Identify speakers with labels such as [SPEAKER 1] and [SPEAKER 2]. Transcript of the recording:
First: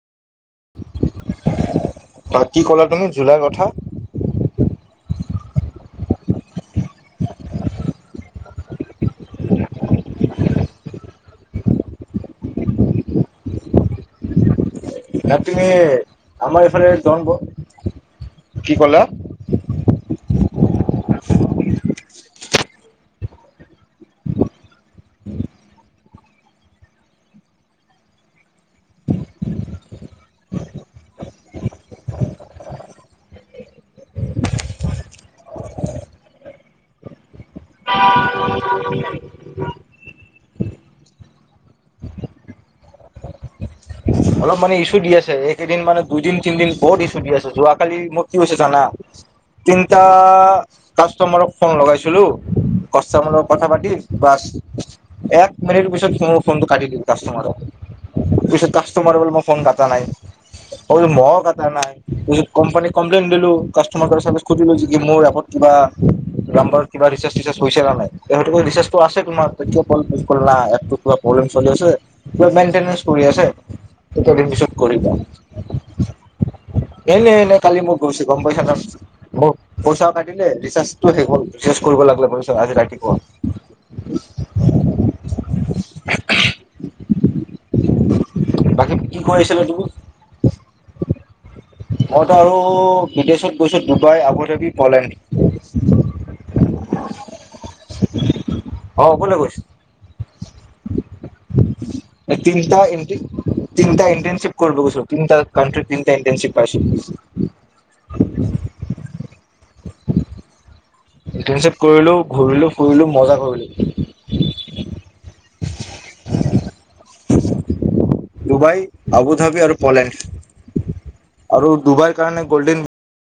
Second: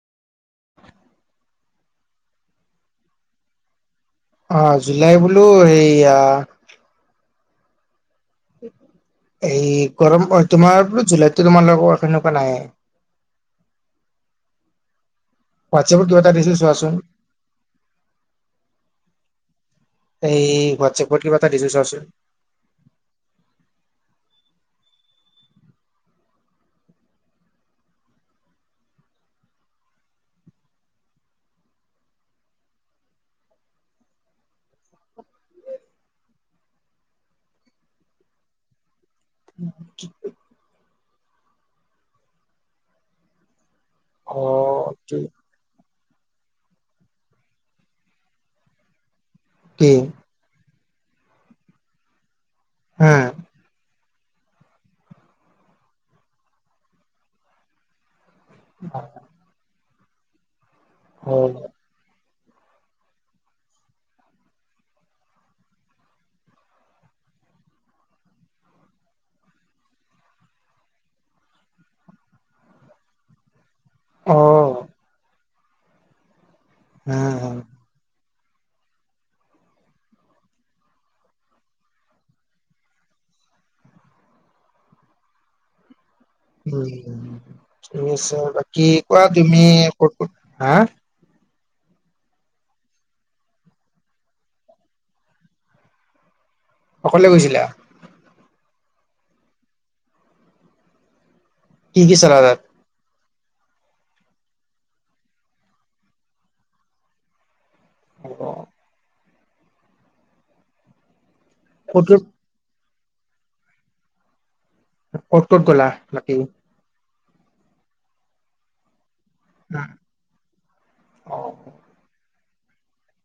[SPEAKER 1] তাক কি কলা তুমি জুলাই কথা?
[SPEAKER 2] অ জুলাই বোলো সেইয়া এই গৰম পৰে তোমাৰ বোলো জুলাইত তোমাৰ [unintelligible] সেনেকুৱা নাইয়েই।
[SPEAKER 1] [inaudible] না তুমি
[SPEAKER 2] হোৱাটছএপত কিবা এটা দিছো
[SPEAKER 1] আমাৰ এইফালে
[SPEAKER 2] চোৱাচোন
[SPEAKER 1] জন ব [unintelligible] কি কলা?
[SPEAKER 2] এই হোৱাটছএপত কিবা এটা দিছো চোৱা চোন। [unintelligible] উ [unintelligible] অ
[SPEAKER 1] অলপ মানে ইছ্যু দি
[SPEAKER 2] কি
[SPEAKER 1] আছে এই কেইদিন মানে [unintelligible] দুইদিন-তিনিদিন বহুত ইছ্যু দি আছে, যোৱাকালি মোক কি হৈছে জানা
[SPEAKER 2] কি
[SPEAKER 1] তিনিটা [unintelligible] কাষ্টমাৰক ফোন লগাইছিলো,
[SPEAKER 2] হা
[SPEAKER 1] কাষ্টমাৰৰ লগত কথা পাতি বাছ এক মিনিট পিছত মোৰ ফোনটো কাটি দি [unintelligible] কাষ্টমাৰ পিছত তোমাৰ বোলো মই ফোন কটা নাই। অ বোলো ম‌ই কটা নাই [unintelligible] কোম্পানী কমপ্লেইন দিলো, কাষ্টমাৰ কে চাৰ্ভিছ সুধিলো মোৰ এপত কিবা নাম্বাৰ কিবা ৰিচাৰ্জ-টিচাৰ্জ [unintelligible] হৈছে নে নাই, সিহঁতে ক'লে ৰিচাৰ্জটো আছে তোমাৰ [unintelligible] এপটোত কিবা প্ৰব্লেম চলি আছে মেইনটেনেঞ্চ কৰি আছে [unintelligible]
[SPEAKER 2] অ
[SPEAKER 1] দিন পিছত কৰিবা
[SPEAKER 2] হম
[SPEAKER 1] এনে-এনে
[SPEAKER 2] হম
[SPEAKER 1] কালি মই গৈছিল [unintelligible] গম পাইছা [unintelligible] পইচাও কাটিলে, ৰিচাৰ্জটো শেষ হ'ল, ৰিচাৰ্জটো কৰিব লাগিলে পইচা আজি ৰাতিপুৱা [unintelligible] [inaudible]
[SPEAKER 2] উম ঠিক আছে বাকী
[SPEAKER 1] কি
[SPEAKER 2] কোৱা
[SPEAKER 1] কৈ আছিলা
[SPEAKER 2] তুমি কত? হা! [unintelligible]
[SPEAKER 1] মইতো আৰু বিদেশত গৈছোঁ ডুবাই, আবুধাবি পলেণ্ড। [unintelligible] [unintelligible]
[SPEAKER 2] অকলে গৈছিলা?
[SPEAKER 1] অ কোনে কৈছে?
[SPEAKER 2] কি কি চালা
[SPEAKER 1] এই
[SPEAKER 2] তাত
[SPEAKER 1] তিনিটা এমতি তিনিটা ইণ্টাৰ্ণশ্বিপ কৰিব গৈছো, তিনিটা কাউন্ট্ৰীত তিনিটা ইণ্টাৰ্ণশ্বিপ পাইছোঁ।
[SPEAKER 2] অঁ!
[SPEAKER 1] ইণ্টাৰ্ণশ্বিপ
[SPEAKER 2] ক'ত
[SPEAKER 1] কৰিলো,
[SPEAKER 2] ক'ত
[SPEAKER 1] ঘূৰিলো ফুৰিলো মজা কৰিলো।
[SPEAKER 2] ক'ত ক'ত গ'লা বাকী?
[SPEAKER 1] ডুবাই আবুধাবি আৰু পলেণ্ড
[SPEAKER 2] অ
[SPEAKER 1] আৰু ডুবাইৰ কাৰণে গল্ডেন